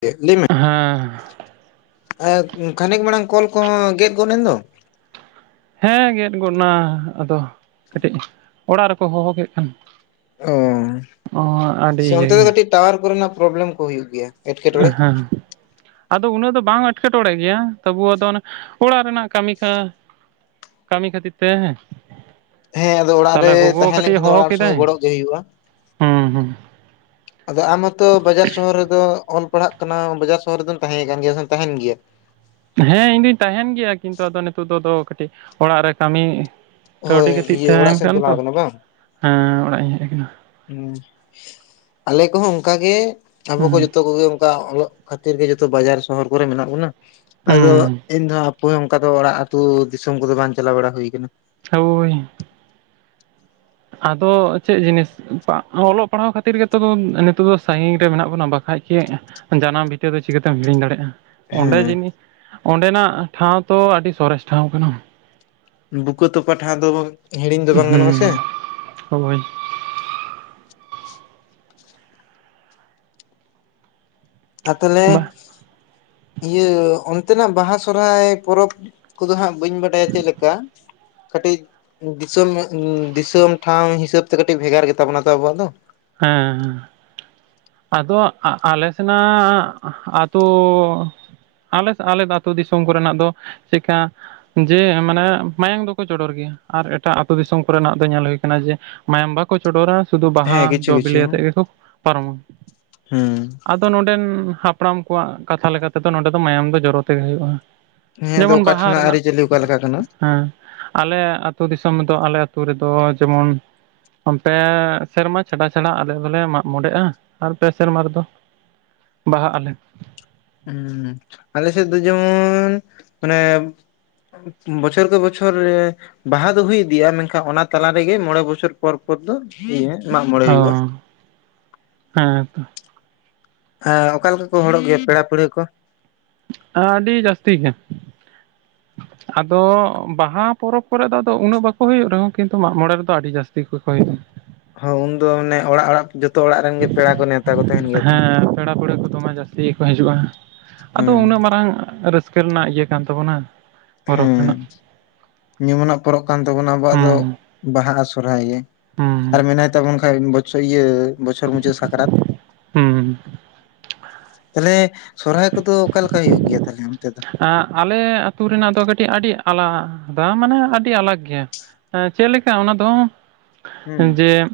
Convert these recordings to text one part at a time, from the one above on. ᱪᱮᱫ ᱞᱟᱹᱭᱢᱮ? ᱦᱮᱸ ᱟᱫ ᱠᱷᱟᱱᱤᱠ ᱢᱟᱲᱟᱝ ᱠᱚᱞ ᱠᱚᱦᱚᱸ ᱜᱮᱫ ᱜᱚᱫᱼᱮᱱ ᱫᱚ ᱦᱮᱸ ᱜᱮᱫ ᱜᱚᱫᱱᱟ ᱟᱫᱚ ᱠᱟᱹᱴᱤᱡ ᱚᱲᱟᱜ ᱨᱮᱠᱚ ᱦᱚᱦᱚ ᱠᱮᱫ ᱠᱷᱟᱱ ᱚᱻ ᱚ ᱟᱹᱰᱤ ᱥᱮ ᱤᱭᱟᱹ ᱚᱱᱛᱮ ᱫᱚ ᱜᱮ ᱠᱟᱹᱴᱤᱡ ᱴᱟᱣᱟᱨ ᱠᱚᱨᱮᱱᱟᱜ ᱯᱨᱚᱵᱽᱞᱮᱢ ᱠᱚ ᱦᱩᱭᱩᱜ ᱜᱮᱭᱟ ᱮ ᱮᱴᱠᱮᱴᱚᱬᱮ ᱦᱟᱸ ᱟᱫᱚ ᱩᱱᱟᱹᱜ ᱫᱚ ᱵᱟᱝ ᱮᱴᱠᱮᱴᱚᱬᱮ ᱜᱮᱭᱟ ᱟᱵᱩ ᱟᱫᱚ ᱚᱱᱟ ᱚᱲᱟᱜ ᱨᱮᱱᱟᱜ ᱠᱟᱹᱢᱤ ᱠᱟᱡᱽ ᱠᱟᱢᱤ ᱠᱷᱟᱛᱤᱨ ᱛᱮ ᱦᱮᱸ ᱟᱫᱚ ᱚᱲᱟᱜ ᱛᱟᱦᱚᱞᱮ ᱨᱮ ᱜᱚᱜᱚ ᱛᱟᱦᱮᱸ ᱠᱟᱹᱴᱤᱡ ᱮ ᱞᱮᱝᱠᱷᱟᱱ ᱫᱚ ᱦᱚᱦᱚ ᱚᱲᱟᱜ ᱠᱮᱫᱟᱭ ᱥᱚᱸᱜᱮ ᱜᱚᱲᱚᱜ ᱜᱮ ᱦᱩᱭᱩᱜᱼᱟ ᱦᱩᱸ ᱦᱩᱸ ᱟᱫᱚ ᱟᱢ ᱦᱚᱸᱛᱚ ᱵᱟᱡᱟᱨ ᱥᱚᱦᱚᱨ ᱨᱮᱫᱚ ᱚᱞ ᱯᱟᱲᱦᱟᱜ ᱠᱟᱱᱟ ᱵᱟᱡᱟᱨ ᱥᱚᱦᱚᱨ ᱨᱮᱫᱚᱢ ᱛᱟᱦᱮᱸ ᱠᱟᱱ ᱜᱮᱭᱟ ᱥᱮᱢ ᱛᱟᱦᱮᱸᱱ ᱜᱮᱭᱟ ᱦᱮᱸ ᱤᱧ ᱫᱩᱧ ᱛᱟᱦᱮᱸᱱ ᱜᱮᱭᱟ ᱠᱤᱱᱛᱩ ᱟᱫᱚ ᱱᱤᱛᱚᱜ ᱫᱚ ᱫᱚ ᱚᱲᱟᱜ ᱨᱮ ᱠᱟᱹᱴᱜ ᱚᱲᱟᱜ ᱨᱮ ᱠᱟᱹᱢᱤ ᱦᱳᱭ ᱠᱟᱹᱣᱰᱤ ᱠᱟᱹᱴᱤᱡ ᱤᱭᱟᱹ ᱚᱲᱟᱜ ᱛᱟᱦᱮᱱ ᱥᱮᱫ ᱮᱢ ᱠᱟᱱ ᱛᱚ ᱪᱟᱞᱟᱣ ᱠᱟᱱᱟ ᱦᱮᱸ ᱚᱲᱟᱜ ᱤᱧ ᱦᱮᱜ ᱠᱟᱱᱟ᱾ ᱦᱮᱸ ᱟᱞᱮ ᱠᱚᱦᱚᱸ ᱚᱝᱠᱟᱜ ᱜᱮ ᱟᱵᱚ ᱠᱚ ᱦᱩᱸ ᱡᱚᱛᱚ ᱠᱚᱜᱮ ᱚᱝᱠᱟ ᱚᱞᱚᱜ ᱠᱷᱟᱛᱤᱨ ᱜᱮ ᱡᱚᱛᱚ ᱵᱟᱡᱟᱨ ᱥᱚᱦᱚᱨ ᱠᱚᱨᱮ ᱢᱮᱱᱟᱜ ᱵᱚᱱᱟ ᱟᱫᱚ ᱦᱩᱸ ᱤᱧ ᱫᱚ ᱯᱚᱭ ᱚᱝᱠᱟ ᱫᱚ ᱚᱲᱟᱜ ᱟ. ᱛᱩ ᱫᱤᱥᱚᱢ ᱠᱚᱫᱚ ᱵᱟᱝ ᱪᱟᱞᱟᱣ ᱵᱟᱲᱟ ᱦᱩᱭ ᱟᱠᱟᱱᱟ ᱦᱳᱭ ᱟᱫᱚ ᱪᱮᱫ ᱡᱤᱱᱤᱥ? ᱵᱟᱜ ᱚᱞᱚᱜ ᱯᱟᱲᱦᱟᱣ ᱠᱷᱟᱛᱤᱨ ᱜᱮᱛᱚ ᱠᱚ ᱱᱤᱛᱚᱜ ᱫᱚ ᱥᱟᱸᱜᱤᱧ ᱨᱮ ᱢᱮᱱᱟᱜ ᱵᱚᱱᱟ᱾ ᱵᱟᱠᱷᱟᱡ ᱪᱮᱫ? ᱡᱟᱱᱟᱢ ᱵᱷᱤᱛᱟᱹ ᱫᱚ ᱪᱤᱠᱟᱹᱛᱮᱢ ᱦᱤᱲᱤᱧ ᱫᱟᱲᱮᱜᱼᱟ ᱚᱸᱰᱮ ᱦᱮᱸ ᱡᱤᱱᱤ ᱚᱸᱰᱮᱱᱟᱜ ᱴᱷᱟᱶ ᱛᱚ ᱟᱰᱤ ᱥᱚᱨᱮᱥ ᱴᱷᱟᱶ ᱠᱟᱱᱟ ᱵᱩᱠᱟᱹ ᱛᱚᱯᱟ ᱴᱷᱟᱶ ᱫᱚ ᱵᱚᱝ ᱦᱩᱸᱻ ᱦᱳᱭ ᱟ ᱛᱟᱞᱦᱮ ᱵᱟ ᱤᱭᱟᱹ ᱚᱱᱛᱮᱱᱟᱜ ᱵᱟᱦᱟ ᱥᱚᱨᱦᱟᱭ ᱯᱚᱨᱚᱵᱽ ᱠᱚᱫᱚ ᱦᱟᱸᱜ ᱵᱟᱹᱧ ᱵᱟᱰᱟᱭᱟ᱾ ᱪᱮᱫ ᱞᱮᱠᱟ? ᱠᱟᱹᱴᱤᱡ ᱫᱤᱥᱚᱢ ᱩᱸ ᱫᱤᱥᱳᱢ ᱴᱷᱟᱶ ᱦᱤᱥᱟᱹᱵᱽ ᱛᱮ ᱠᱟᱹᱴᱤᱡ ᱵᱷᱮᱜᱟᱨ ᱜᱮ ᱛᱟᱵᱚᱱᱟ ᱛᱚ ᱟᱵᱚᱱᱟᱜ ᱫᱚ ᱦᱮᱸᱦᱮᱸ ᱟ ᱟᱞᱮ ᱥᱮᱱᱟᱜ ᱟ ᱟᱛᱚ ᱟᱞᱮ ᱟᱹᱛᱩ ᱫᱤᱥᱚᱢ ᱠᱚᱨᱮᱱᱟᱜ ᱫᱚ ᱪᱤᱠᱟ ᱡᱮ ᱢᱟᱱᱮ ᱢᱟᱭᱟᱝ ᱫᱚᱠᱚ ᱪᱚᱰᱚᱨ ᱜᱮᱭᱟ ᱟᱨ ᱮᱴᱟᱜ ᱟᱹᱛᱩ ᱫᱤᱥᱚᱢ ᱠᱚᱨᱮ ᱱᱟᱜ ᱫᱚ ᱧᱮᱞ ᱦᱩᱭ ᱠᱟᱱᱟ ᱡᱮ ᱢᱟᱭᱟᱢ ᱵᱟᱠᱚ ᱪᱚᱰᱚᱨᱟ ᱥᱩᱫᱷᱩ ᱵᱟᱦᱟ ᱦᱮᱸ ᱠᱤᱪᱷᱩ ᱡᱚ ᱵᱤᱞᱤ ᱠᱤᱪᱷᱩ ᱟᱛᱮ ᱜᱮᱠᱚ ᱯᱟᱨᱚᱢᱟ ᱦᱮᱸ ᱩᱸ ᱦᱟᱯᱲᱟᱢ ᱠᱚᱣᱟᱜ ᱠᱟᱛᱷᱟ ᱞᱮᱠᱟᱛᱮᱫᱚ ᱱᱚᱰᱮ ᱫᱚ ᱢᱟᱭᱟᱢ ᱫᱚ ᱡᱚᱨᱚ ᱛᱮᱜᱮ ᱦᱩᱭᱩᱜᱼᱟ ᱡᱮᱢᱚᱱ ᱚᱠᱟ ᱵᱟᱦᱟ ᱴᱷᱮᱱᱟᱜ ᱨᱮᱱᱟᱜ ᱟᱹᱨᱤᱪᱟᱹᱞᱤ ᱚᱠᱟᱞᱮᱠᱟ ᱠᱟᱱᱟ? ᱦᱮᱸ ᱟᱹᱛᱩ ᱫᱤᱥᱚᱢ ᱨᱮᱫᱚ ᱟᱞᱮ ᱟᱹᱛᱩ ᱨᱮᱫᱚ ᱡᱮᱢᱚᱱ ᱚᱱᱛᱮ ᱥᱮᱨᱢᱟ ᱪᱷᱟᱰᱟ ᱪᱷᱟᱲᱟ ᱟᱞᱮ ᱫᱚᱞᱮ ᱢᱟᱜ ᱢᱚᱬᱮᱜᱼᱟ ᱟᱨ ᱯᱮ ᱥᱮᱨᱢᱟ ᱨᱮ ᱫᱚ ᱵᱟᱦᱟᱜ ᱟᱞᱮ ᱦᱢᱸ ᱟᱞᱮ ᱥᱮᱫ ᱫᱚ ᱡᱮᱢᱚᱱ ᱢᱟᱱᱮ ᱵᱚᱪᱷᱚᱨ ᱠᱮ ᱵᱚᱪᱷᱚᱨ ᱵᱟᱦᱟ ᱫᱚ ᱦᱩᱭᱩᱜ ᱜᱤᱭᱟ ᱢᱮᱱᱠᱷᱟᱱ ᱚᱱᱟ ᱛᱟᱞᱟᱨᱜᱮ ᱢᱚᱲᱮ ᱵᱚᱪᱷᱚᱨ ᱯᱚᱨ ᱯᱚᱨ ᱫᱚ ᱢᱟᱜ ᱢᱚᱬᱮ ᱚ ᱦᱩᱭᱩᱜᱼᱟ [inaudible] ᱦᱮᱸ ᱚᱠᱟ ᱞᱮᱠᱟ ᱠᱚ ᱦᱚᱲᱚᱜ ᱜᱮᱭᱟ ᱯᱮᱲᱟ ᱯᱟᱹᱲᱦᱟᱹ ᱠᱚ ᱟᱹᱰᱤ ᱡᱟᱹᱥᱛᱤ ᱭᱮᱱᱟ [inaudible] ᱟᱫᱚ ᱵᱟᱦᱟ ᱯᱚᱨᱚᱵᱽ ᱠᱚᱨᱮ ᱫᱚ ᱟᱫᱚ ᱩᱱᱟᱹᱜ ᱵᱟᱠᱚ ᱦᱩᱭᱩᱜ ᱨᱮᱦᱚᱸ ᱠᱤᱱᱛᱩ ᱢᱟᱜ ᱢᱚᱬᱮ ᱨᱮᱫᱚ ᱟᱹᱰᱤ ᱡᱟᱹᱥᱛᱤ ᱜᱮᱠᱚ ᱦᱩᱭᱩᱜᱼᱟ ᱦᱳ ᱩᱱᱫᱚ ᱢᱟᱱᱮ ᱚᱲᱟᱜ ᱚᱲᱟᱜ ᱡᱚᱛᱚ ᱚᱲᱟᱜ ᱨᱮᱱ ᱜᱮ ᱯᱮᱲᱟ ᱠᱚ ᱱᱮᱶᱛᱟ ᱦᱮᱸ ᱯᱮᱲᱟ ᱯᱟᱹᱲᱦᱟᱹ ᱠᱚᱫᱚ ᱢᱟ ᱡᱟᱹᱥᱛᱤ ᱜᱮᱠᱚ ᱦᱤᱡᱩᱜᱼᱟ ᱟᱫᱚ ᱩᱱᱟᱹᱜ ᱢᱟᱨᱟᱝ ᱨᱟᱹᱥᱠᱟᱹ ᱨᱟᱹᱥᱠᱟᱹ ᱨᱮᱱᱟᱜ ᱤᱭᱟᱹ ᱠᱟᱱ ᱛᱟᱵᱚᱱᱟ ᱯᱚᱨᱚᱵᱽ ᱦᱮᱸ ᱨᱮᱱᱟᱜ ᱯᱚᱨᱚᱵᱽ ᱠᱟᱱ ᱛᱟᱵᱚᱱᱟ ᱟᱵᱚᱣᱟᱜ ᱫᱚ ᱦᱩᱸ ᱵᱟᱦᱟ ᱟᱨ ᱥᱚᱦᱨᱟᱭ ᱜᱮ ᱦᱩᱸ ᱟᱨ ᱢᱮᱱᱟᱭ ᱛᱟᱵᱚᱱ ᱠᱷᱟᱱ ᱵᱚᱪᱷᱚᱨ ᱤᱭᱟᱹ ᱵᱚᱪᱷᱚᱨ ᱢᱩᱪᱟᱹᱫ ᱥᱟᱠᱨᱟᱛ [inaudible] ᱛᱟᱦᱞᱮ ᱥᱚᱨᱦᱟᱭ ᱠᱚᱫᱚ ᱚᱠᱟᱞᱮᱠᱟ ᱦᱩᱭᱩᱜ ᱜᱮᱭᱟ ᱛᱟᱦᱞᱮ ᱚᱱᱛᱮ ᱫᱚ ᱟᱞᱮ ᱟᱹᱛᱩ ᱨᱮᱱᱟᱜ ᱫᱚ ᱠᱟᱹᱴᱤᱡ ᱟᱹᱰᱤ ᱟᱞᱟᱫᱟ ᱢᱟᱱᱮ ᱟᱹᱰᱤ ᱟᱞᱟᱜ ᱜᱮᱭᱟ ᱪᱮᱫ ᱞᱮᱠᱟ ᱚᱱᱟ ᱫᱚ ᱦᱩᱸ ᱡᱮ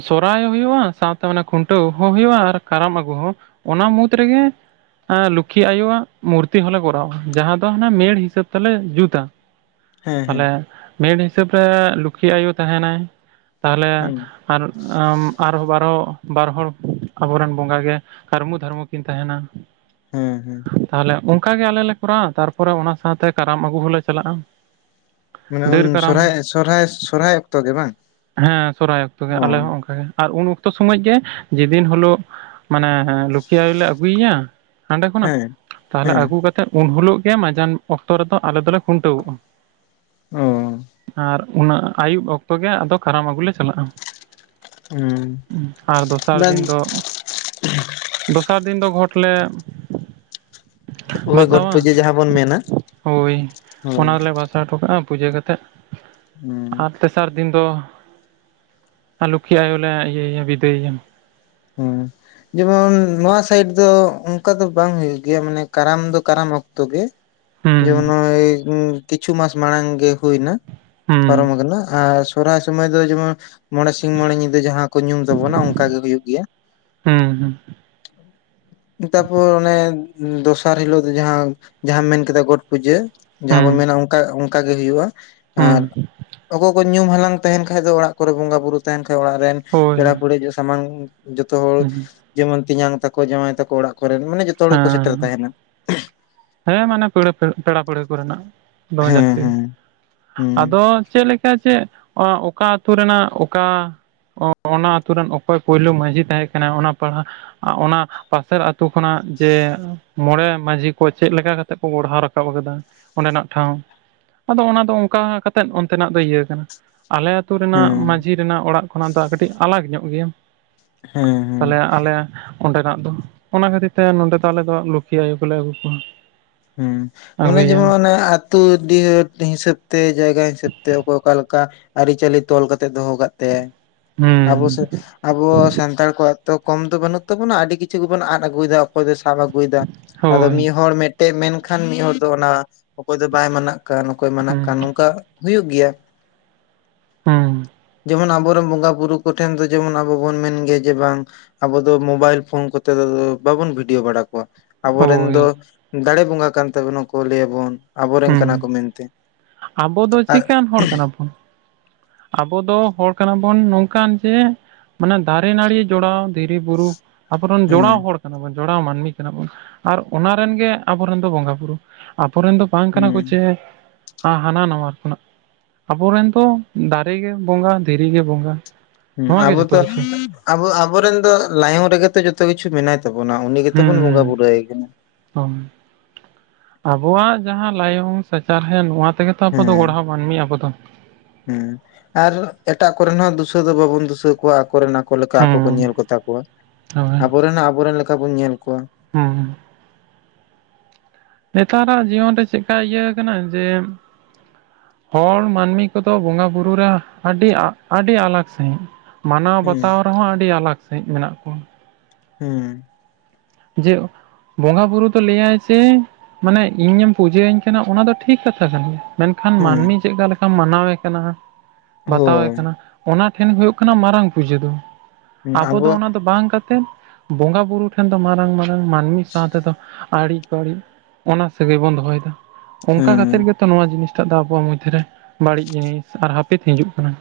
ᱥᱚᱨᱦᱟᱭ ᱦᱩᱭᱩᱜᱼᱟ ᱥᱟᱶᱛᱮ ᱠᱷᱩᱱᱴᱟᱹᱣ ᱦᱚᱸ ᱦᱩᱭᱩᱜᱼᱟ ᱟᱨ ᱠᱟᱨᱟᱢ ᱟᱹᱜᱩ ᱦᱚᱸ ᱚᱱᱟ ᱢᱩᱫᱽ ᱨᱮᱜᱮ ᱞᱚᱠᱠᱷᱤ ᱟᱭᱳᱣᱟᱜ ᱦᱚᱸᱞᱮ ᱠᱚᱨᱟᱣᱟ ᱡᱟᱦᱟᱸ ᱫᱚ ᱦᱟᱱᱮ ᱢᱮᱲ ᱦᱤᱥᱟᱹᱵ ᱛᱮᱞᱮ ᱡᱩᱛᱟ ᱦᱮᱸ ᱦᱮᱸ ᱛᱟᱦᱞᱮ ᱢᱮᱫ ᱦᱤᱥᱟᱹᱵᱽ ᱨᱮ ᱞᱩᱠᱷᱤ ᱟᱭᱳ ᱛᱟᱦᱮᱱᱟᱭ ᱛᱟᱦᱚᱞᱮ ᱦᱩᱸ ᱟᱨ ᱟᱨᱦᱚᱸ ᱵᱟᱨᱦᱚᱸ ᱵᱟᱨ ᱦᱚᱲ ᱟᱵᱚᱨᱮᱱ ᱵᱚᱸᱜᱟ ᱜᱮ ᱠᱟᱹᱨᱢᱩ ᱫᱷᱟᱨᱢᱩ ᱠᱤᱱ ᱛᱟᱦᱮᱱᱟ ᱦᱮᱸ ᱦᱮᱸ ᱛᱟᱦᱚᱞᱮ ᱚᱱᱠᱟ ᱜᱮ ᱟᱞᱮ ᱞᱮ ᱠᱚᱨᱟᱣᱟ ᱛᱟᱨᱯᱚᱨᱮ ᱚᱱᱟ ᱥᱟᱶᱛᱮ ᱠᱟᱨᱟᱢ ᱟᱹᱜᱩ ᱦᱚᱸᱞᱮ ᱪᱟᱞᱟᱜᱼᱟ ᱩᱱ ᱰᱟᱹᱨ ᱠᱟᱨᱟᱢ ᱥᱚᱨᱦᱟᱭ ᱥᱚᱨᱦᱟᱭ ᱥᱚᱨᱦᱟᱭ ᱚᱠᱛᱚ ᱜᱮ ᱵᱟᱝ ᱦᱮᱸ ᱥᱚᱨᱦᱟᱭ ᱚᱠᱛᱚ ᱜᱮ ᱚ ᱟᱞᱮ ᱦᱚᱸ ᱚᱱᱠᱟ ᱜᱮ ᱟᱨ ᱩᱱ ᱚᱠᱛᱚ ᱥᱚᱢᱚᱭ ᱜᱮ ᱡᱮᱫᱤᱱ ᱦᱳᱞᱳᱜ ᱦᱮᱸᱦᱮᱸ ᱞᱩᱠᱷᱤ ᱞᱮ ᱟᱹᱜᱩᱭᱮᱭᱟ ᱦᱟᱸᱰᱮ ᱠᱷᱚᱱᱟᱜ ᱦᱮᱸ ᱛᱟᱦᱚᱞᱮ ᱦᱮᱸ ᱟᱹᱜᱩ ᱠᱟᱛᱮᱫ ᱩᱱ ᱦᱤᱞᱳᱜ ᱜᱮ ᱢᱟᱡᱟᱱ ᱚᱠᱛᱚ ᱨᱮᱫᱚ ᱟᱞᱮ ᱫᱚᱞᱮ ᱠᱷᱩᱱᱴᱟᱹᱣᱚᱜᱼᱟ ᱚ ᱟᱨ ᱩᱱᱟᱹᱜ ᱟᱹᱭᱩᱵ ᱚᱠᱛᱚ ᱜᱮ ᱟᱫᱚ ᱠᱟᱨᱟᱢ ᱟᱹᱜᱩ ᱞᱮ ᱪᱟᱞᱟᱜᱼᱟ ᱦᱩᱸ ᱟᱨ ᱫᱚᱥᱟᱨ ᱵᱟᱝ ᱫᱤᱱ ᱫᱚ ᱫᱤᱱ ᱫᱚ ᱜᱷᱚᱴ ᱞᱮ ᱦᱳᱭ ᱜᱚᱴ ᱵᱟᱥᱟᱣᱟ ᱯᱩᱡᱟᱹ ᱡᱟᱦᱟᱸ ᱵᱚᱱ ᱢᱮᱱᱟ ᱦᱳᱭ ᱚᱱᱟ ᱦᱳᱭ ᱨᱮᱞᱮ ᱵᱟᱥ ᱯᱩᱡᱟᱹ ᱠᱟᱛᱮᱫ ᱦᱩᱸ ᱟᱨ ᱛᱮᱥᱟᱨ ᱫᱤᱱ ᱫᱚ ᱞᱚᱠᱠᱷᱤ ᱟᱭᱳ ᱞᱮ ᱤᱭᱟᱹᱮᱭᱟ ᱵᱤᱫᱟᱹᱭᱭᱟ [inaudible] ᱩᱸ ᱱᱚᱶᱟ ᱥᱟᱭᱤᱰ ᱫᱚ ᱚᱱᱠᱟ ᱫᱚ ᱵᱟᱝ ᱦᱩᱭᱩᱜ ᱜᱮᱭᱟ ᱢᱟᱱᱮ ᱠᱟᱨᱟᱢ ᱫᱚ ᱠᱟᱨᱟᱢ ᱚᱠᱛᱚ ᱜᱮ ᱦᱩᱸ ᱡᱮᱢᱚᱱ ᱱᱚᱜᱼᱚᱭ ᱠᱤᱪᱷᱩ ᱢᱟᱥ ᱢᱟᱲᱟᱝ ᱜᱮ ᱦᱩᱭᱱᱟ ᱯᱟᱨᱚᱢ ᱦᱩᱸ ᱠᱟᱱᱟ ᱟᱨ ᱥᱚᱨᱦᱟᱭ ᱥᱚᱢᱚᱭ ᱫᱚ ᱡᱮᱢᱚᱱ ᱢᱚᱬᱮ ᱧᱤᱫᱟᱹ ᱡᱟᱦᱟᱸ ᱠᱚ ᱧᱩᱢ ᱛᱟᱵᱚᱱᱟ ᱚᱱᱠᱟ ᱜᱮ ᱦᱩᱭᱩᱜ ᱜᱮᱭᱟ ᱦᱩᱸ ᱦᱩᱸ ᱛᱟᱯᱚᱨ ᱚᱱᱮ ᱫᱚᱥᱟᱨ ᱦᱤᱞᱳ ᱫᱚ ᱡᱟᱦᱟᱸ ᱡᱟᱦᱟᱢ ᱢᱮᱱ ᱠᱮᱫᱟ ᱜᱚᱴ ᱯᱩᱡᱟᱹ ᱦᱟᱸ ᱵᱚᱱ ᱦᱩᱸ ᱢᱮᱱᱟ ᱚᱱᱠᱟ ᱚᱱᱠᱟᱜᱮ ᱦᱩᱭᱩᱜᱼᱟ ᱟᱨ ᱦᱩᱸ ᱚᱠᱚᱭ ᱠᱚ ᱧᱩᱢ ᱦᱟᱞᱟᱝ ᱛᱟᱦᱮᱱ ᱠᱷᱟᱡ ᱫᱚ ᱚᱲᱟᱜ ᱠᱚᱨᱮ ᱵᱚᱸᱜᱟ ᱵᱩᱨᱩ ᱛᱟᱦᱮᱱ ᱠᱷᱟᱡ ᱚᱲᱟᱜ ᱨᱮᱱ ᱦᱳᱭ ᱯᱮᱲᱟ ᱯᱟᱹᱲᱦᱤᱡᱚᱜ ᱥᱟᱢᱟᱝ ᱡᱚᱛᱚ ᱦᱚᱲ ᱦᱩᱸ ᱡᱮᱢᱚᱱ ᱛᱮᱧᱟᱝ ᱛᱟᱠᱚ ᱡᱟᱶᱟᱭ ᱛᱟᱠᱚ ᱚᱲᱟᱜ ᱠᱚᱨᱮᱱ ᱢᱟᱱᱮ ᱡᱚᱛᱚ ᱦᱚᱲ ᱜᱮᱠᱚ ᱥᱮᱴᱮᱨ ᱦᱮᱸ ᱛᱟᱦᱮᱱᱟ ᱦᱮᱸ ᱢᱟᱱᱮ ᱯᱟᱹ ᱯᱮᱲᱟ ᱯᱟᱹᱲᱦᱟᱹ ᱠᱚᱨᱮᱱᱟᱜ᱾ ᱫᱚᱢᱮ ᱦᱮᱸ ᱡᱟᱹᱥᱛᱤ ᱦᱮᱸ ᱦᱮᱸ ᱟᱫᱚ ᱪᱮᱫ ᱞᱮᱠᱟ ᱪᱮᱫ ᱚᱠᱟ ᱟᱹᱛᱩ ᱨᱮᱱᱟᱜ ᱚᱠᱟ ᱚᱱᱟ ᱟᱛᱳ ᱨᱮᱱ ᱚᱠᱚᱭ ᱯᱳᱭᱞᱳ ᱢᱟᱺᱡᱷᱤ ᱛᱟᱦᱮᱸ ᱠᱟᱱᱟ ᱚᱱᱟ ᱯᱟᱲᱦᱟᱜ ᱚᱱᱟ ᱯᱟᱥᱮᱨ ᱟᱹᱛᱩᱳ ᱠᱷᱚᱱᱟᱜ ᱡᱮ ᱢᱚᱬᱮ ᱢᱟᱺᱡᱷᱤ ᱠᱚ ᱪᱮᱫ ᱞᱮᱠᱟ ᱠᱟᱛᱮ ᱠᱚ ᱜᱲᱦᱟᱣ ᱨᱟᱠᱟᱵ ᱠᱟᱫᱟ ᱚᱸᱰᱮᱱᱟᱜ ᱴᱷᱟᱶ ᱟᱫᱚ ᱚᱱᱟ ᱫᱚ ᱚᱱᱠᱟ ᱠᱟᱛᱮᱫ ᱚᱱᱛᱮᱱᱟᱜ ᱫᱚ ᱤᱭᱟᱹ ᱠᱟᱱᱟ ᱟᱞᱮ ᱟᱹᱛᱩ ᱨᱮᱱᱟᱜ ᱦᱮᱸ ᱢᱟᱺᱡᱷᱤ ᱨᱮᱱᱟᱜ ᱚᱲᱟᱜ ᱠᱷᱚᱱᱟᱜ ᱫᱚ ᱠᱟᱹᱴᱤᱡ ᱟᱞᱟᱜᱽ ᱧᱚᱜ ᱜᱮᱭᱟ᱾ ᱦᱮᱸ ᱦᱮᱸ ᱛᱟᱦᱚᱞᱮ ᱟᱞᱮ ᱚᱸᱰᱮᱱᱟᱜ ᱫᱚ ᱚᱱᱟ ᱠᱷᱟᱹᱛᱤᱨ ᱛᱮ ᱱᱚᱸᱰᱮ ᱫᱚ ᱟᱞᱮ ᱫᱚ ᱞᱩᱠᱷᱤ ᱟᱭᱳ ᱠᱚᱞᱮ ᱟᱹᱜᱩ ᱠᱚᱣᱟ ᱦᱩᱸ ᱢᱟᱱᱮ ᱡᱮᱢᱚᱱ ᱟᱹᱜᱩᱭᱮᱭᱟ ᱟᱱᱮ ᱟᱛᱳ ᱫᱟᱭᱤᱛ ᱦᱤᱥᱟᱹᱵ ᱛᱮ ᱡᱟᱭᱜᱟ ᱦᱤᱥᱟᱹᱵ ᱛᱮ ᱚᱠᱚᱭ ᱚᱠᱟ ᱞᱮᱠᱟ ᱟᱹᱨᱤᱪᱟᱹᱞᱤ ᱛᱚᱞ ᱠᱟᱛᱮᱜ ᱫᱚᱦᱚ ᱠᱟᱜ ᱛᱮ ᱟᱵᱚ ᱥᱮ ᱦᱩᱸ ᱟᱵᱚ ᱥᱟᱱᱛᱟᱲ ᱠᱚᱣᱟᱜ ᱛᱚ ᱠᱚᱢ ᱫᱚ ᱵᱟᱹᱱᱩᱜ ᱛᱟᱵᱚᱱᱟ ᱟᱹᱰᱤ ᱠᱤᱪᱷᱩ ᱜᱮᱵᱩᱱ ᱟᱫ ᱟᱹᱜᱩᱭᱮᱫᱟ ᱚᱠᱚᱭ ᱫᱚ ᱥᱟᱵᱩᱼᱼ ᱜᱩᱭᱫᱟ ᱟᱫᱚ ᱦᱳᱭ ᱢᱤᱫ ᱦᱚᱲ ᱢᱤᱫᱴᱮᱱ ᱢᱮᱱᱠᱷᱟᱱ ᱢᱤᱫ ᱦᱚᱲ ᱫᱚ ᱚᱱᱟ ᱚᱠᱚᱭ ᱫᱚ ᱵᱟᱭ ᱢᱟᱱᱟᱜ ᱠᱟᱱ ᱚᱠᱚᱭ ᱢᱟᱱᱟᱜ ᱠᱟᱱ ᱦᱩᱸ ᱱᱚᱝᱠᱟ ᱦᱩᱭᱩᱜ ᱜᱮᱭᱟ᱾ ᱦᱮᱸ ᱡᱮᱢᱚᱱ ᱟᱵᱚᱨᱮᱱ ᱵᱚᱸᱜᱟ ᱵᱩᱨᱩ ᱠᱚᱴᱷᱮᱱ ᱫᱚ ᱡᱮᱢᱚᱱ ᱟᱵᱚ ᱵᱚᱱ ᱢᱮᱱ ᱜᱮᱭᱟ ᱡᱮ ᱵᱟᱝ ᱟᱵᱚ ᱫᱚ ᱢᱳᱵᱟᱭᱤᱞ ᱯᱷᱳᱱ ᱠᱚᱛᱮ ᱫᱚ ᱵᱟᱵᱚᱱ ᱵᱷᱤᱰᱭᱳ ᱵᱟᱲᱟ ᱠᱚᱣᱟ᱾ ᱟᱵᱚᱨᱮᱱ ᱫᱚ ᱦᱳᱭ ᱫᱟᱲᱮ ᱵᱚᱸᱜᱟ ᱠᱟᱱ ᱛᱟᱵᱚᱱᱟ ᱠᱚ ᱞᱟᱹᱭᱟ ᱵᱚᱱ ᱦᱮᱸ᱾ ᱟᱵᱚ ᱫᱚ ᱟᱨ ᱪᱤᱠᱟᱱ ᱦᱚᱲ ᱠᱟᱱᱟᱵᱚᱱ? ᱟᱵᱚ ᱫᱚ ᱦᱚᱲ ᱠᱟᱱᱟᱵᱚᱱ ᱱᱚᱝᱠᱟᱱ ᱡᱮ ᱢᱟᱱᱮ ᱫᱟᱨᱮ ᱱᱟᱹᱲᱤ ᱡᱚᱲᱟᱣ ᱫᱷᱤᱨᱤ ᱵᱩᱨᱩ ᱟᱵᱚ ᱦᱩᱸ ᱡᱳᱲᱟᱣ ᱦᱚᱲ ᱠᱟᱱᱟ ᱵᱚᱱ ᱡᱚᱲᱟᱣ ᱢᱟᱹᱱᱢᱤ ᱠᱟᱱᱟ ᱵᱚᱱ ᱟᱨ ᱚᱱᱟ ᱨᱮᱱ ᱜᱮ ᱟᱵᱚᱨᱮᱱ ᱫᱚ ᱵᱚᱸᱜᱟ ᱵᱩᱨᱩ᱾ ᱟᱵᱚᱨᱮᱱ ᱫᱚ ᱵᱟᱝ ᱠᱟᱱᱟ ᱦᱩᱸ ᱠᱚ ᱪᱮ ᱦᱟᱱᱟ ᱱᱟᱣᱟ ᱠᱷᱚᱱᱟᱜ ᱟᱵᱚᱨᱮᱱ ᱫᱚ ᱫᱟᱨᱮ ᱜᱮ ᱵᱚᱸᱜᱟ ᱫᱷᱤᱨᱤ ᱜᱮ ᱵᱚᱸᱜᱟ ᱦᱩᱸ ᱱᱚᱣᱟ ᱜᱮ ᱟᱵᱚ ᱡᱚᱛᱚ ᱫᱚ ᱠᱤᱪᱷᱩ ᱟᱵᱚ ᱟᱵᱚᱨᱮᱱ ᱫᱚ ᱞᱟᱭᱚᱝ ᱨᱮᱜᱮ ᱛᱚ ᱡᱚᱛᱚ ᱠᱤᱪᱷᱩ ᱢᱮᱱᱟᱭ ᱛᱟᱵᱚᱱᱟ ᱩᱱᱤ ᱜᱮᱛᱚ ᱦᱩᱸ ᱵᱚᱱ ᱵᱚᱸᱜᱟ ᱦᱩᱸ ᱵᱩᱨᱩᱭ ᱟᱭ ᱠᱟᱱᱟ᱾ ᱟᱵᱚᱣᱟᱜ ᱡᱟᱦᱟᱸ ᱞᱟᱭᱚᱝ ᱥᱟᱪᱟᱨᱦᱮᱫ ᱱᱚᱣᱟ ᱛᱮᱜᱮ ᱛᱚ ᱟᱵᱚ ᱦᱮᱸ ᱜᱚᱲᱦᱟᱣ ᱢᱟᱹᱱᱢᱤ ᱟᱵᱚ ᱫᱚ ᱦᱮᱸ ᱟᱨ ᱮᱴᱟᱜ ᱠᱚᱨᱮᱱ ᱦᱚᱸ ᱫᱩᱥᱟᱹ ᱫᱚ ᱵᱟᱵᱚᱱ ᱫᱩᱥᱟᱹ ᱠᱚᱣᱟ ᱟᱠᱚᱨ ᱱᱟᱜ ᱟᱠᱚ ᱞᱮᱠᱟ ᱟᱠᱚ ᱠᱚ ᱦᱩᱸ ᱧᱮᱞ ᱠᱚᱛᱟ ᱠᱚᱣᱟ, ᱟᱵᱚᱨᱮᱱ ᱟᱵᱚᱨᱮᱱ ᱞᱮᱠᱟ ᱵᱚᱱ ᱧᱮᱞ ᱠᱚᱣᱟ᱾ ᱦᱮᱸ ᱦᱩᱸ ᱱᱮᱛᱟᱨᱟᱜ ᱡᱤᱭᱚᱱ ᱨᱮ ᱪᱮᱫᱠᱟ ᱤᱭᱟᱹ ᱠᱟᱱᱟ ᱡᱮ ᱦᱚᱲ ᱢᱟᱹᱱᱢᱤ ᱠᱚᱫᱚ ᱵᱚᱸᱜᱟ ᱵᱩᱨᱩ ᱨᱮ ᱟᱹᱰᱤ ᱟᱹᱰᱤ ᱟᱞᱟᱜᱠᱽ ᱥᱟᱹᱦᱤᱡ ᱢᱟᱱᱟᱣ ᱦᱮᱸ ᱵᱟᱛᱟᱣ ᱨᱮᱦᱚᱸ ᱟᱹᱰᱤ ᱟᱞᱟᱠ ᱥᱟᱺᱦᱤᱡ ᱢᱮᱱᱟᱜ ᱠᱚᱣᱟ᱾ ᱦᱮᱸ ᱡᱮ ᱵᱚᱸᱜᱟ ᱵᱩᱨᱩ ᱫᱚ ᱞᱟᱹᱭ ᱟᱭ ᱡᱮ ᱢᱟᱱᱮ ᱤᱧᱮᱢ ᱯᱩᱡᱟᱹᱭᱟᱹᱧ ᱠᱟᱱᱟ ᱚᱱᱟ ᱫᱚ ᱴᱷᱤᱠ ᱠᱟᱛᱷᱟ ᱠᱟᱱ ᱜᱮᱭᱟ ᱢᱮᱱᱠᱷᱟᱱ ᱦᱮᱸ ᱢᱟᱹᱱᱢᱤ ᱪᱮᱫᱠᱟ ᱞᱮᱠᱟᱢ ᱢᱟᱱᱟᱣᱮ ᱠᱟᱱᱟ ᱵᱟᱛᱟᱣᱮ ᱦᱳᱭ ᱠᱟᱱᱟ ᱚᱱᱟ ᱴᱷᱮᱱ ᱦᱩᱭᱩᱜ ᱠᱟᱱᱟ ᱢᱟᱨᱟᱝ ᱯᱩᱡᱟᱹ ᱫᱚ, ᱟᱵᱚ ᱫᱚ ᱚᱱᱟ ᱫᱚ ᱵᱟᱝ ᱠᱟᱛᱮᱫ ᱵᱚᱸᱜᱟ ᱵᱩᱨᱩ ᱴᱷᱮᱱ ᱫᱚ ᱢᱟᱨᱟᱝ ᱢᱟᱨᱟᱝ ᱢᱟᱹᱱᱢᱤ ᱥᱟᱶ ᱛᱮᱫᱚ ᱟᱲᱤ ᱵᱟᱲᱤᱡ ᱚᱱᱟ ᱥᱟᱹᱜᱟᱹᱭ ᱵᱚᱱ ᱫᱚᱦᱚᱭ ᱫᱟ᱾ ᱚᱱᱠᱟ ᱠᱷᱟᱹᱛᱤᱨ ᱦᱮᱸ ᱜᱮᱛᱚ ᱛᱚ ᱱᱚᱣᱟ ᱡᱤᱱᱤᱥ ᱴᱟᱜ ᱫᱚ ᱟᱵᱚᱣᱟᱜ ᱢᱚᱫᱽᱫᱷᱮᱨᱮ ᱵᱟᱹᱲᱤᱡ ᱡᱤᱱᱤᱥ ᱟᱨ ᱦᱟᱯᱤᱫ ᱦᱤᱡᱩᱜ ᱠᱟᱱᱟ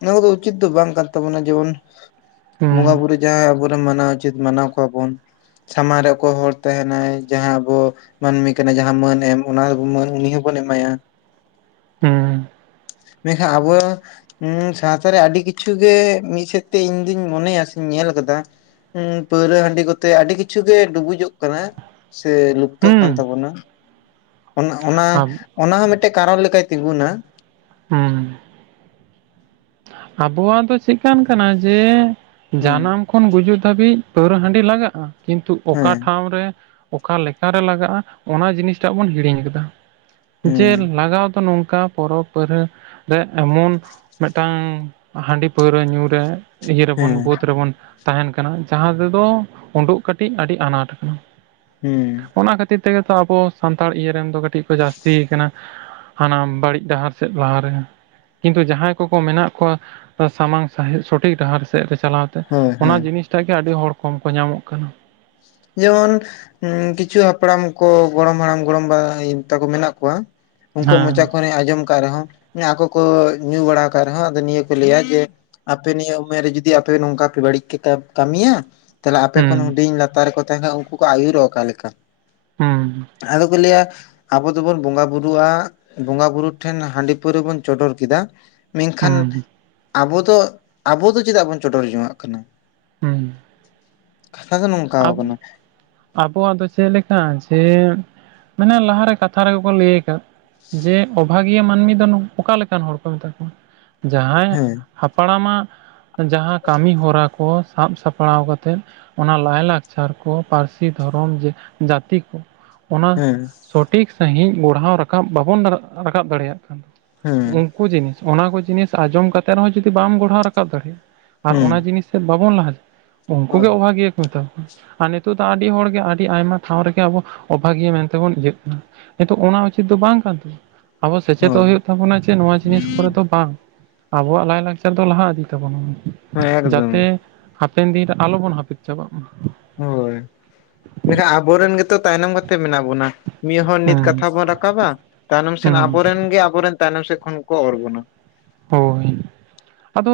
ᱚᱱᱟ ᱠᱚᱫᱚ ᱩᱪᱤᱛ ᱫᱚ ᱵᱟᱝ ᱠᱟᱱ ᱛᱟᱵᱚᱱᱟ ᱡᱮᱢᱚᱱ ᱵᱚᱸᱜᱟ ᱦᱩᱸ ᱵᱩᱨᱩ ᱡᱟᱦᱟᱸ ᱟᱵᱚ ᱨᱮᱱ ᱢᱟᱱᱟᱣ ᱩᱪᱤᱛ ᱢᱟᱱᱟᱣ ᱠᱚᱣᱟ ᱵᱚᱱ ᱥᱟᱢᱟᱝ ᱨᱮ ᱚᱠᱚᱭ ᱦᱚᱲ ᱛᱟᱦᱮᱱᱟᱭ ᱡᱟᱦᱟᱸ ᱟᱵᱚ ᱢᱟᱹᱱᱢᱤ ᱠᱟᱱᱟ ᱡᱟᱦᱟᱸ ᱢᱟᱹᱱ ᱮᱢ ᱚᱱᱟ ᱢᱟᱹᱱ ᱩᱱᱤ ᱦᱚᱸᱵᱚᱱ ᱮᱢᱟᱭᱟ᱾ ᱦᱩᱸ ᱢᱮᱱ ᱠᱷᱟᱱ ᱟᱵᱚᱣᱟ ᱦᱮᱸ ᱥᱟᱶᱛᱟ ᱨᱮ ᱟᱹᱰᱤ ᱠᱤᱪᱷᱩ ᱜᱮ ᱢᱤᱫ ᱥᱮᱫ ᱛᱮ ᱤᱧ ᱫᱩᱧ ᱢᱚᱱᱮᱭᱟ ᱥᱮ ᱧᱮᱞ ᱟᱠᱟᱫᱟ ᱦᱩᱸ ᱯᱟᱹᱣᱨᱟᱹ ᱦᱟᱺᱰᱤ ᱠᱚᱛᱮ ᱟᱹᱰᱤ ᱠᱤᱪᱷᱩ ᱜᱮ ᱰᱩᱵᱩᱡᱚᱜ ᱠᱟᱱᱟ ᱥᱮ ᱡᱩᱛᱚ ᱠᱟᱱ ᱦᱩᱸ ᱛᱟᱵᱚᱱᱟ ᱚᱱᱟ ᱚᱱᱟ ᱦᱚᱸ ᱢᱤᱫᱴᱮᱡ ᱠᱟᱨᱚᱱ ᱞᱮᱠᱟᱭ ᱛᱤᱸᱜᱩᱱᱟ ᱾ ᱦᱩᱸ᱾ ᱟᱵᱚᱣᱟᱜ ᱫᱚ ᱪᱮᱜᱠᱟᱱ ᱠᱟᱱᱟ ᱡᱮ ᱦᱩᱸ ᱡᱟᱱᱟᱢ ᱠᱷᱚᱱ ᱜᱩᱡᱩᱜ ᱫᱷᱟᱹᱵᱤᱡ ᱯᱟᱹᱣᱨᱟᱹ ᱦᱟᱺᱰᱤ ᱞᱟᱜᱟᱜᱼᱟ, ᱠᱤᱱᱛᱩ ᱚᱠᱟ ᱦᱮᱸ ᱴᱷᱟᱶ ᱨᱮ ᱚᱠᱟ ᱞᱮᱠᱟᱨᱮ ᱞᱟᱜᱟᱜᱼᱟ ᱚᱱᱟ ᱡᱤᱱᱤᱥᱴᱟᱜ ᱵᱚᱱ ᱦᱤᱲᱤᱧ ᱟᱠᱟᱫᱟ ᱾ ᱦᱩᱸ ᱡᱮ ᱱᱤᱧ ᱞᱟᱜᱟᱣ ᱫᱟ ᱱᱚᱝᱠᱟ ᱯᱚᱨᱚᱵᱽᱼᱯᱟᱹᱨᱦᱟᱹ ᱨᱮ ᱮᱢᱚᱱ ᱢᱤᱫᱴᱟᱝ ᱦᱟᱺᱰᱤ ᱯᱟᱹᱣᱨᱟᱹ ᱧᱩ ᱨᱮ ᱤᱭᱟᱹ ᱦᱮᱸ ᱨᱮᱵᱚᱱ ᱵᱟᱹᱫᱽ ᱨᱮᱵᱚᱱ ᱛᱟᱦᱮᱱ ᱠᱟᱱᱟ ᱡᱟᱦᱟᱸ ᱛᱮ ᱫᱚ ᱩᱰᱩᱜ ᱠᱟᱹᱴᱤᱡ ᱟᱹᱰᱤ ᱟᱱᱟᱴ ᱠᱟᱱᱟ ᱦᱩᱸ ᱚᱱᱟ ᱠᱷᱟᱹᱛᱤᱨ ᱛᱮ ᱜᱮ ᱛᱚ ᱟᱵᱚ ᱥᱟᱱᱛᱟᱲ ᱤᱭᱟᱹ ᱨᱮᱱ ᱫᱚ ᱠᱟᱹᱴᱤᱡ ᱠᱚ ᱡᱟᱹᱥᱛᱤ ᱟᱠᱟᱱᱟ ᱾ ᱦᱟᱱᱟᱢ ᱵᱟᱹᱲᱤᱡ ᱰᱟᱦᱟᱨ ᱥᱮᱫ ᱞᱟᱦᱟ ᱨᱮᱦᱚ ᱠᱤᱱᱛᱩ ᱡᱟᱦᱟᱸᱭ ᱩᱱᱠᱩ ᱠᱚ ᱢᱮᱱᱟᱜ ᱠᱚᱣᱟ ᱥᱟᱢᱟᱝ ᱥᱟᱹᱦᱤᱡ ᱥᱚᱴᱷᱤᱠ ᱰᱟᱦᱟᱨ ᱥᱮᱫ ᱨᱮ ᱪᱟᱞᱟᱣ ᱛᱮ ᱦᱳᱭ ᱚᱱᱟ ᱦᱳᱭ ᱡᱤᱱᱤᱥ ᱾ ᱛᱟᱹᱭ ᱜᱮ ᱟᱹᱰᱤ ᱦᱚᱲ ᱠᱚᱢ ᱠᱚ ᱧᱟᱢᱚᱜ ᱠᱟᱱᱟ ᱾ ᱡᱮᱢᱚᱱ ᱾ ᱦᱩᱸ ᱠᱤᱪᱷᱩ ᱦᱟᱯᱲᱟᱢ ᱠᱚ ᱜᱚᱲᱚᱢ ᱦᱟᱲᱟᱢ ᱜᱚᱲᱚᱢ ᱵᱟ ᱛᱟᱠᱩ ᱢᱮᱱᱟᱜ ᱠᱚᱣᱟ ᱾ ᱩᱱ ᱠᱩᱣᱟ ᱦᱮᱸ ᱢᱚᱪᱟ ᱠᱷᱚᱱ ᱤᱧ ᱟᱸᱡᱚᱢ ᱟᱠᱟᱫ ᱨᱮᱦᱚᱸ ᱟᱠᱚ ᱠᱚ ᱧᱩ ᱵᱟᱲᱟ ᱟᱠᱟᱫ ᱨᱮᱦᱚᱸ ᱟᱫᱚ ᱱᱤᱭᱟᱹ ᱠᱚ ᱞᱟᱹᱭᱟ ᱡᱮ ᱟᱯᱮ ᱱᱤᱭᱟᱹ ᱩᱢᱮᱨ ᱨᱮ ᱡᱩᱫᱤ ᱟᱯᱮ ᱱᱚᱝᱠᱟ ᱯᱮ ᱵᱟᱹᱲᱤᱡ ᱯᱮ ᱠᱟ-ᱠᱟᱹᱢᱤᱭᱟ᱾ ᱛᱟᱦᱞᱮ ᱟᱯᱮ ᱦᱩᱸ ᱠᱷᱚᱱ ᱦᱩᱰᱤᱧ ᱞᱟᱛᱟᱨ ᱨᱮ ᱠᱚ ᱛᱟᱦᱮᱸᱱᱟ ᱩᱱᱠᱩ ᱠᱚ ᱟᱹᱭᱩᱨᱚᱜ ᱚᱠᱟ ᱞᱮᱠᱟ? ᱦᱩᱸ᱾ ᱟᱫᱚ ᱠᱚ ᱞᱟᱹᱭᱟ ᱟᱵᱚ ᱫᱚᱵᱚᱱ ᱵᱚᱸᱜᱟ ᱵᱩᱨᱩᱜᱼᱟ ᱵᱚᱸᱜᱟ ᱵᱩᱨᱩ ᱴᱷᱮᱱ ᱦᱟᱺᱰᱤ ᱯᱟᱹᱣᱨᱟᱹ ᱵᱚᱱ ᱪᱚᱰᱚᱨ ᱠᱮᱫᱟ ᱾ ᱢᱮᱱᱠᱷᱟᱱ, ᱦᱩᱸ ᱟᱵᱚ ᱫᱚ ᱟᱵᱚ ᱫᱚ ᱪᱮᱫᱟᱜ ᱵᱚᱱ ᱪᱚᱰᱚᱨ ᱡᱚᱝᱼᱟᱜ ᱠᱟᱱᱟ? ᱦᱩᱸ ᱾ ᱠᱟᱛᱷᱟ ᱫᱚ ᱱᱚᱝᱠᱟᱣ ᱟᱠᱟᱱᱟ ᱾ ᱟᱵᱚᱣᱟᱜ ᱫᱚ ᱪᱮᱫ ᱞᱮᱠᱟ ᱡᱮ ᱢᱟᱱᱮ ᱞᱟᱦᱟ ᱨᱮ ᱠᱟᱛᱷᱟ ᱨᱮᱜᱮ ᱠᱚ ᱞᱟᱹᱭ ᱠᱟᱫ᱾ ᱡᱮ ᱚᱵᱷᱟᱜᱤᱭᱟᱹ ᱢᱟᱹᱱᱢᱤ ᱫᱚ ᱱᱚᱝ-ᱚᱠᱟ ᱞᱮᱠᱟᱱ ᱦᱚᱲ ᱠᱚ ᱢᱮᱛᱟ ᱠᱚᱣᱟ? ᱡᱟᱦᱟᱸᱭ ᱦᱮᱸ ᱦᱟᱯᱲᱟᱢᱟᱜ ᱡᱟᱦᱟᱸ ᱠᱟᱹᱢᱤ ᱦᱚᱨᱟ ᱯᱚ ᱥᱟᱵ ᱥᱟᱯᱲᱟᱣ ᱠᱟᱛᱮᱫ᱾ ᱚᱱᱟ ᱞᱟᱭᱼᱞᱟᱠᱪᱟᱨ ᱠᱚ, ᱯᱟᱨᱥᱤ ᱫᱷᱚᱨᱚᱢ ᱡᱟᱹ-ᱡᱟᱛᱤ ᱠᱚ, ᱚᱱᱟ ᱦᱮᱸ ᱥᱚᱴᱷᱤᱠ ᱥᱟᱺᱦᱤᱡ ᱵᱚᱲᱦᱟᱣ ᱨᱟᱠᱟᱵ ᱵᱟᱵᱚᱱ ᱫᱟᱲᱚᱜ ᱨᱟᱠᱟᱵ ᱫᱟᱲᱮᱭᱟᱜ ᱠᱟᱱᱟ᱾ ᱦᱮᱸ [unintelligible] ᱠᱚ ᱡᱤᱱᱤᱥ ᱚᱱᱟ ᱠᱚ ᱡᱤᱱᱤᱥ ᱟᱸᱡᱚᱢ ᱠᱟᱛᱮ ᱨᱮᱦᱚᱸ ᱡᱩᱫᱤ ᱵᱟᱢ ᱜᱚᱲᱦᱟᱣ ᱨᱟᱠᱟᱵ ᱫᱟᱲᱮᱭᱟᱜᱼᱟ ᱟᱨ ᱚᱱᱟ ᱦᱮᱸ ᱡᱤᱱᱤᱥ ᱛᱮᱫ ᱵᱟᱵᱚᱱ ᱞᱟᱦᱟ ᱩᱱᱠᱩ ᱦᱳᱭ ᱜᱮ ᱚᱵᱷᱟᱜᱤᱭᱟᱹ ᱦᱳᱭ ᱛᱚ, ᱟᱨ ᱱᱤᱛᱚᱜ ᱫᱚ ᱟᱹᱰᱤ ᱦᱚᱲ ᱜᱮ ᱟᱹᱰᱤ ᱟᱭᱢᱟ ᱴᱷᱟᱶ ᱨᱮ ᱜᱮ ᱟᱵᱚ ᱚᱵᱷᱟᱜᱤᱭᱟᱹ ᱢᱮᱱ ᱛᱮ ᱵᱚᱱ ᱤᱭᱟᱹᱜ ᱠᱟᱱᱟ᱾ ᱱᱤᱛᱚᱜ ᱚᱱᱟ ᱩᱪᱤᱛ ᱫᱚ ᱵᱟᱝ ᱠᱟᱱ ᱛᱟᱵᱚᱱᱟ ᱾ ᱟᱵᱚ ᱥᱮᱪᱮᱛᱚᱜ ᱦᱚᱸ ᱦᱩᱭᱩᱜ ᱛᱟᱵᱚᱱᱟ ᱡᱮ ᱱᱚᱣᱟ ᱡᱤᱱᱤᱥ ᱠᱚᱨᱮ ᱫᱚ ᱵᱟᱝ᱾ ᱟᱵᱚᱣᱟᱜ ᱞᱟᱭᱼᱞᱟᱠᱪᱟᱨ ᱫᱚ ᱞᱟᱦᱟ ᱤᱫᱤ ᱛᱟᱵᱚᱱᱟ ᱦᱮᱸ ᱮᱠᱫᱚᱢ ᱡᱟᱛᱮ ᱦᱟᱯᱮᱱ ᱫᱤᱱ ᱨᱮ ᱟᱞᱚᱵᱚᱱ ᱦᱟᱯᱤᱫ ᱪᱟᱵᱟᱜ ᱢᱟ᱾ ᱦᱳᱭ ᱾ ᱢᱮᱱ ᱠᱷᱟᱱ ᱟᱵᱚᱨᱮᱱ ᱜᱮ ᱛᱚ ᱛᱟᱭᱱᱚᱢ ᱠᱟᱛᱮ ᱢᱮᱱᱟᱜ ᱵᱚᱱᱟ ᱾ ᱢᱤᱫ ᱦᱚᱲ ᱱᱤᱛ ᱦᱩᱸ ᱠᱟᱛᱷᱟ ᱵᱚᱱ ᱨᱟᱠᱟᱵᱟ ᱛᱟᱭᱱᱚᱢ ᱥᱮᱫ ᱦᱩᱸ ᱟᱵᱚᱨᱮᱱ ᱜᱮ ᱟᱵᱚᱨᱮᱱ ᱛᱟᱭᱱᱚᱢ ᱥᱮᱫ ᱠᱷᱚᱱ ᱠᱚ ᱚᱨ ᱵᱚᱱᱟ ᱦᱳᱭ, ᱟᱫᱚ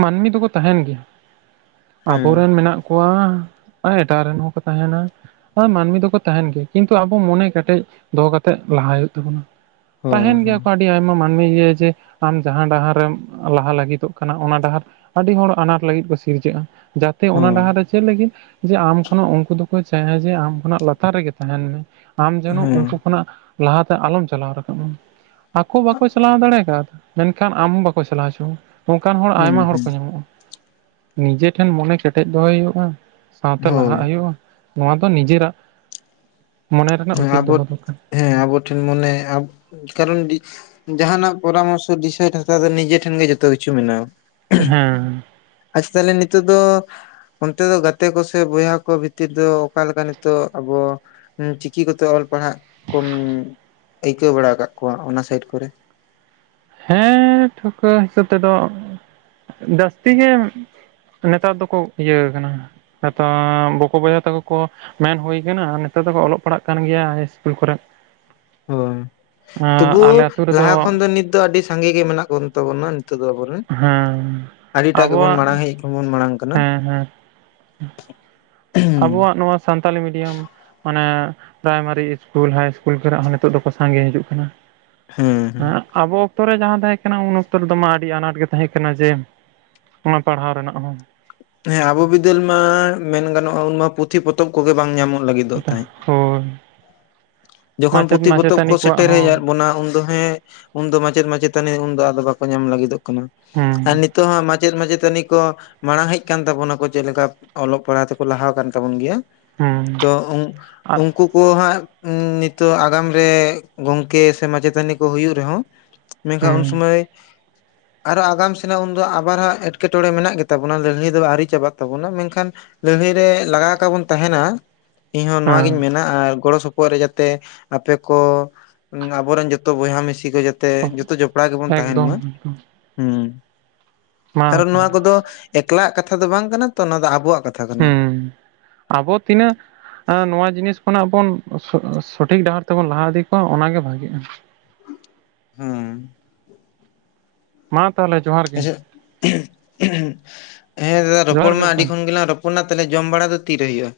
ᱢᱟᱹᱱᱢᱤ ᱫᱚᱠᱚ ᱛᱟᱦᱮᱱ ᱜᱮᱭᱟ, ᱦᱮᱸ ᱟᱵᱚᱨᱮᱱ ᱢᱮᱱᱟᱜ ᱠᱚᱣᱟ ᱟᱨ ᱮᱴᱟᱜ ᱨᱮᱱ ᱦᱚᱸ ᱠᱚ ᱛᱟᱦᱮᱱᱟ ᱾ ᱦᱳᱭ, ᱢᱟᱹᱱᱢᱤ ᱫᱚᱠᱚ ᱛᱟᱦᱮᱱ ᱜᱮᱭᱟ ᱠᱤᱱᱛᱩ ᱟᱵᱚ ᱢᱚᱱᱮ ᱠᱮᱴᱮᱡ ᱫᱚᱦᱚ ᱠᱟᱛᱮᱜ ᱞᱟᱦᱟᱭ ᱦᱩᱭᱩᱜ ᱛᱟᱵᱚᱱᱟ᱾ ᱦᱳᱭ ᱛᱟᱦᱮᱱ ᱜᱮᱭᱟ ᱦᱳᱭ ᱠᱚ ᱟᱹᱰᱤ ᱟᱭᱢᱟ ᱢᱟᱹᱱᱢᱤ ᱤᱭᱟᱹ ᱡᱮ ᱟᱢ ᱡᱟᱦᱟᱸ ᱰᱟᱦᱟᱨᱮᱢ ᱞᱟᱦᱟ ᱞᱟᱹᱜᱤᱛᱚᱜ ᱠᱟᱱᱟ ᱚᱱᱟ ᱰᱟᱦᱟᱨ ᱟᱹᱰᱤ ᱦᱚᱲ ᱟᱱᱟᱴ ᱞᱟᱹᱜᱤᱫ ᱠᱚ ᱥᱤᱨᱡᱟᱹᱜᱼᱟ ᱾ ᱡᱟᱛᱮ ᱦᱳᱭ ᱚᱱᱟ ᱰᱟᱦᱟᱨ ᱨᱮ ᱪᱮᱫ ᱞᱟᱹᱜᱤᱫ ᱡᱮ ᱟᱢ ᱠᱷᱚᱱᱟᱜ ᱩᱱᱠᱩ ᱫᱚ ᱪᱟᱦᱮ ᱡᱮ ᱟᱢ ᱠᱷᱚᱱᱟᱜ ᱞᱟᱛᱟᱨ ᱨᱮ ᱜᱮ ᱛᱟᱦᱮᱱ ᱢᱮ ᱟᱢ ᱡᱮᱱᱚ ᱦᱮᱸ ᱩᱱᱠᱩ ᱚᱱᱟ ᱞᱟᱦᱟ ᱛᱮ ᱟᱞᱚᱢ ᱪᱟᱞᱟᱣ ᱨᱟᱠᱟᱵ ᱟᱢ ᱟᱠᱚ ᱵᱟᱠᱚ ᱪᱟᱞᱟᱣ ᱫᱟᱲᱮ ᱟᱠᱟᱫᱟ ᱾ ᱢᱮᱱ ᱠᱷᱟᱱ ᱟᱢ ᱦᱚᱸ ᱵᱟᱠᱚ ᱪᱟᱞᱟᱣ ᱦᱚᱪᱚᱣᱟᱢᱟ ᱱᱚᱝᱠᱟᱱ ᱦᱚᱲ ᱦᱮᱸ ᱟᱭᱢᱟ ᱦᱚᱲ ᱦᱮᱸ ᱠᱚ ᱧᱟᱢᱚᱜᱼᱟ ᱾ ᱱᱤᱡᱮ ᱴᱷᱮᱱ ᱢᱚᱱᱮ ᱠᱮᱴᱮᱡ ᱫᱚᱦᱚᱭ ᱦᱩᱭᱩᱜᱼᱟ ᱥᱟᱶᱛᱮ ᱞᱟᱦᱟᱜ ᱦᱳᱭ ᱦᱩᱭᱩᱜᱼᱟ ᱱᱚᱣᱟ ᱫᱚ ᱱᱤᱡᱮ ᱨᱟᱜ ᱾ ᱦᱮᱸ ᱟᱵᱚ ᱫᱚᱨᱠᱟᱨ ᱴᱷᱮ ᱦᱮᱸ ᱟᱵᱚ ᱴᱷᱮᱱ ᱢᱚᱱᱮ ᱠᱟᱨᱚᱱ ᱡᱟᱦᱟᱸᱱᱟᱜ ᱯᱚᱨᱟᱢᱚᱨᱥᱚ ᱰᱤᱥᱚᱭ ᱦᱟᱛᱟᱣ ᱫᱚ ᱱᱤᱡᱮ ᱴᱷᱮᱱ ᱜᱮ ᱡᱚᱛᱚ ᱠᱤᱪᱷᱩ ᱢᱮᱱᱟᱜᱼᱟ ᱦᱮᱸ ᱟᱪᱷᱟ ᱛᱟᱦᱞᱮ ᱱᱤᱛᱚᱜ ᱫᱚ ᱚᱱᱛᱮ ᱫᱚ ᱜᱟᱛᱮ ᱠᱚ ᱥᱮ ᱵᱚᱭᱦᱟ ᱠᱚ ᱵᱷᱤᱛᱤᱨ ᱫᱚ ᱚᱠᱟᱞ ᱞᱮᱠᱟ ᱱᱤᱛᱚᱜ ᱟᱵᱚ ᱦᱮᱸ ᱪᱤᱠᱤ ᱪᱤᱠᱤ ᱠᱚᱛᱮ ᱚᱞ ᱯᱟᱲᱦᱟᱜ ᱠᱚᱢ ᱟᱹᱭᱠᱟᱹᱣ ᱵᱟᱲᱟ ᱟᱠᱟᱫ ᱠᱚᱣᱟ ᱚᱱᱟ ᱥᱟᱭᱤᱰ ᱠᱚᱨᱮ ᱦᱮᱸ ᱴᱷᱟᱹᱣᱠᱟᱹ ᱦᱤᱥᱟᱹᱵ ᱛᱮᱫᱚ, ᱡᱟᱹᱥᱛᱤ ᱜᱮ ᱱᱮᱛᱟᱨ ᱫᱚᱠᱚ ᱤᱭᱟᱹ ᱟᱠᱟᱱᱟ ᱱᱮᱛᱟᱨ ᱵᱚᱠᱚ ᱵᱚᱭᱦᱟ ᱛᱟᱠᱚ ᱠᱚ ᱢᱮᱱ ᱦᱩᱭ ᱟᱠᱟᱱᱟ ᱱᱮᱛᱟᱨ ᱫᱚᱠᱚ ᱚᱞᱚᱜ ᱯᱟᱲᱦᱟᱜ ᱠᱟᱱ ᱜᱮᱭᱟ ᱦᱟᱭ ᱤᱥᱠᱩᱞ ᱠᱚᱨᱮ ᱦᱳᱭ ᱛᱚᱵᱩ ᱟᱞᱮ ᱟᱹᱛᱩ ᱞᱟᱦᱟ ᱨᱮᱫᱚ ᱠᱷᱚᱱ ᱫᱚ ᱱᱤᱛ ᱫᱚ ᱟᱹᱰᱤ ᱥᱟᱸᱜᱮ ᱜᱮ ᱢᱮᱱᱟᱜ ᱠᱚ ᱛᱟᱵᱚᱱᱟ ᱱᱤᱛᱚᱜ ᱫᱚ ᱟᱵᱚ ᱫᱚ ᱦᱮᱸ [unintelligible] ᱟᱹᱰᱤᱴᱟᱜ ᱜᱮᱵᱚᱱ ᱟᱵᱚᱣᱟᱜ ᱢᱟᱲᱟᱝ ᱦᱩᱭᱩᱜ ᱟᱠᱟᱱᱟ [unintelligible] ᱢᱟᱲᱟᱝ ᱟᱠᱟᱱᱟ ᱦᱮᱸ ᱦᱮᱸ ᱟᱵᱚᱣᱟᱜ ᱱᱚᱣᱟ ᱥᱟᱱᱛᱟᱞᱤ ᱢᱤᱰᱤᱭᱟᱢ ᱢᱟᱱᱮ ᱯᱨᱟᱭᱢᱟᱨᱤ ᱤᱥᱠᱩᱞ ᱦᱟᱭ ᱤᱥᱠᱩᱞ ᱠᱷᱚᱱᱟᱜ ᱦᱚᱸ ᱱᱤᱛᱚᱜ ᱫᱚᱠᱚ ᱥᱟᱸᱜᱮ ᱦᱤᱡᱩᱜ ᱠᱟᱱᱟ᱾ ᱦᱩᱸ ᱦᱮᱸ ᱟᱵᱚ ᱚᱠᱛᱚ ᱨᱮ ᱡᱟᱦᱟᱸ ᱛᱟᱦᱮᱸ ᱠᱟᱱᱟ ᱩᱱ ᱚᱠᱛᱚ ᱨᱮᱫᱚ ᱟᱹᱰᱤ ᱟᱱᱟᱴ ᱜᱮ ᱛᱟᱦᱮᱸ ᱠᱟᱱᱟ ᱡᱮ ᱚᱱᱟ ᱯᱟᱲᱦᱟᱣ ᱨᱮᱱᱟᱜ ᱦᱚᱸ ᱦᱮᱸ ᱟᱵᱚ ᱵᱤᱫᱟᱹᱞ ᱢᱟ ᱢᱮᱱ ᱜᱟᱱᱚᱜᱼᱟ, ᱩᱱ ᱢᱟ ᱯᱩᱛᱷᱤ [unintelligible] ᱯᱚᱛᱚᱵ ᱠᱚᱜᱮ ᱵᱟᱝ ᱧᱟᱢᱚᱜ ᱞᱟᱹᱜᱤᱫᱚᱜ ᱛᱟᱦᱮᱸᱫᱟ ᱦᱚᱭ ᱡᱚᱠᱷᱚᱱ ᱯᱩᱛᱷᱤ ᱯᱚᱛᱚᱵᱽ ᱠᱚ ᱠᱚᱣᱟᱜ ᱥᱮᱴᱮᱨ ᱦᱮᱡ ᱟᱫ ᱦᱚᱸ ᱵᱚᱱᱟ ᱩᱱ ᱫᱚ ᱦᱮᱸ ᱩᱱᱫᱚ ᱢᱟᱪᱮᱫ ᱢᱟᱪᱮᱛᱟᱹᱱᱤ ᱩᱱᱫᱚ ᱟᱫᱚ ᱵᱟᱠᱚ ᱧᱟᱢ ᱞᱟᱹᱜᱤᱫᱚᱜ ᱠᱟᱱᱟ ᱟᱨ ᱦᱩᱸ ᱱᱤᱛ ᱛᱚ ᱢᱟᱪᱮᱫ ᱢᱟᱪᱮᱛᱟᱹᱱᱤ ᱠᱚ ᱢᱟᱲᱟᱝ ᱦᱮᱡ ᱠᱟᱱ ᱛᱟᱵᱚᱱᱟ ᱠᱚ ᱪᱮᱫ ᱞᱮᱠᱟ ᱚᱞᱚᱜ ᱯᱟᱲᱦᱟᱜ ᱛᱮᱠᱚ ᱞᱟᱦᱟ ᱟᱠᱟᱱ ᱛᱟᱵᱚᱱ ᱜᱮᱭᱟ ᱦᱩᱸ ᱛᱚ ᱩᱝ ᱟᱨ ᱩᱱᱠᱩᱯ ᱩᱱᱠᱩ ᱦᱟᱸᱜ ᱱᱤᱛᱚᱜ ᱟᱜᱟᱢ ᱨᱮ ᱜᱚᱝᱠᱮ ᱥᱮ ᱢᱟᱪᱮᱛᱟᱹᱱᱤ ᱠᱚ ᱦᱩᱭᱩᱜ ᱨᱮᱦᱚᱸ ᱢᱮᱱᱠᱷᱟᱱ ᱩᱱ ᱦᱩᱸ ᱥᱩᱢᱟᱹᱭ ᱟᱨᱦᱚᱸ ᱟᱜᱟᱢ ᱥᱮᱱᱟᱜ ᱩᱱᱫᱚ ᱟᱵᱟᱨ ᱦᱟᱸᱜ ᱮᱴᱠᱮᱴᱚᱬᱮ ᱢᱮᱱᱟᱜ ᱜᱮ ᱛᱟᱵᱚᱱᱟ ᱞᱟᱹᱲᱦᱟᱸᱭ ᱟᱹᱶᱨᱤ ᱪᱟᱵᱟᱜ ᱛᱟᱵᱚᱱᱟ ᱢᱮᱱᱠᱷᱟᱱ ᱞᱟᱹᱲᱦᱟᱹᱭ ᱨᱮ ᱞᱟᱜᱟᱣ ᱟᱠᱟᱵᱚᱱ ᱛᱟᱦᱮᱱᱟ ᱤᱧ ᱦᱚᱸ ᱱᱚᱣᱟᱜᱤᱧ ᱦᱮᱸ ᱢᱮᱱᱟ ᱟᱨ ᱜᱚᱲᱚ ᱥᱚᱯᱚ ᱯᱚᱨ ᱨᱮ ᱡᱟᱛᱮ ᱟᱯᱮ ᱠᱚ ᱟᱵᱚᱨᱮᱱ ᱡᱚᱛᱚ ᱵᱚᱭᱦᱟ ᱢᱤᱥᱤ ᱡᱚᱛᱚ ᱛᱮ ᱡᱚᱛᱚ ᱡᱚᱯᱲᱟᱣ ᱜᱮᱵᱚᱱ ᱛᱟᱦᱮᱱ ᱮᱠᱫᱚᱢ ᱢᱟ ᱮᱠᱫᱚᱢ ᱦᱩᱸ ᱢᱟ ᱠᱟᱨᱚᱱ ᱱᱚᱣᱟ ᱛᱟᱦᱚᱞᱮ ᱠᱚᱫᱚ ᱮᱠᱞᱟᱜ ᱠᱟᱛᱷᱟ ᱫᱚ ᱵᱟᱝ ᱠᱟᱱᱟ ᱛᱚ ᱚᱱᱟ ᱫᱚ ᱟᱵᱚᱣᱟᱜ ᱠᱟᱛᱷᱟ ᱠᱟᱛᱷᱟ ᱠᱟᱱᱟ ᱟᱵᱚ ᱛᱤᱱᱟᱹᱜ ᱟᱸ ᱱᱚᱣᱟ ᱡᱤᱱᱤᱥ ᱠᱷᱚᱱᱟᱜ ᱵᱚᱱ ᱥᱚᱴᱷᱤᱠ ᱰᱟᱦᱟᱨ ᱛᱮᱵᱚᱱ ᱞᱟᱦᱟ ᱤᱫᱤ ᱠᱚᱣᱟ ᱚᱱᱟᱜ ᱜᱮ ᱵᱷᱟᱜᱤᱜᱼᱟ [inaudible] ᱦᱩᱸ ᱢᱟ ᱛᱟᱦᱟᱞᱮ ᱡᱚᱦᱟᱨ ᱜᱮ? [unintelligible] ᱦᱮᱸ ᱫᱟᱫᱟ ᱡᱚᱦᱟᱨ ᱨᱚᱯᱚᱲ ᱢᱟ ᱟᱸᱰᱤ ᱵᱚᱠᱚᱧ ᱠᱷᱚᱱ ᱜᱮ ᱨᱚᱯᱚᱲ ᱚᱱᱟ ᱛᱮᱞᱮ ᱡᱚᱢ ᱵᱟᱲᱟ ᱫᱚ ᱛᱤᱨᱮ ᱦᱩᱭᱩᱜᱼᱟ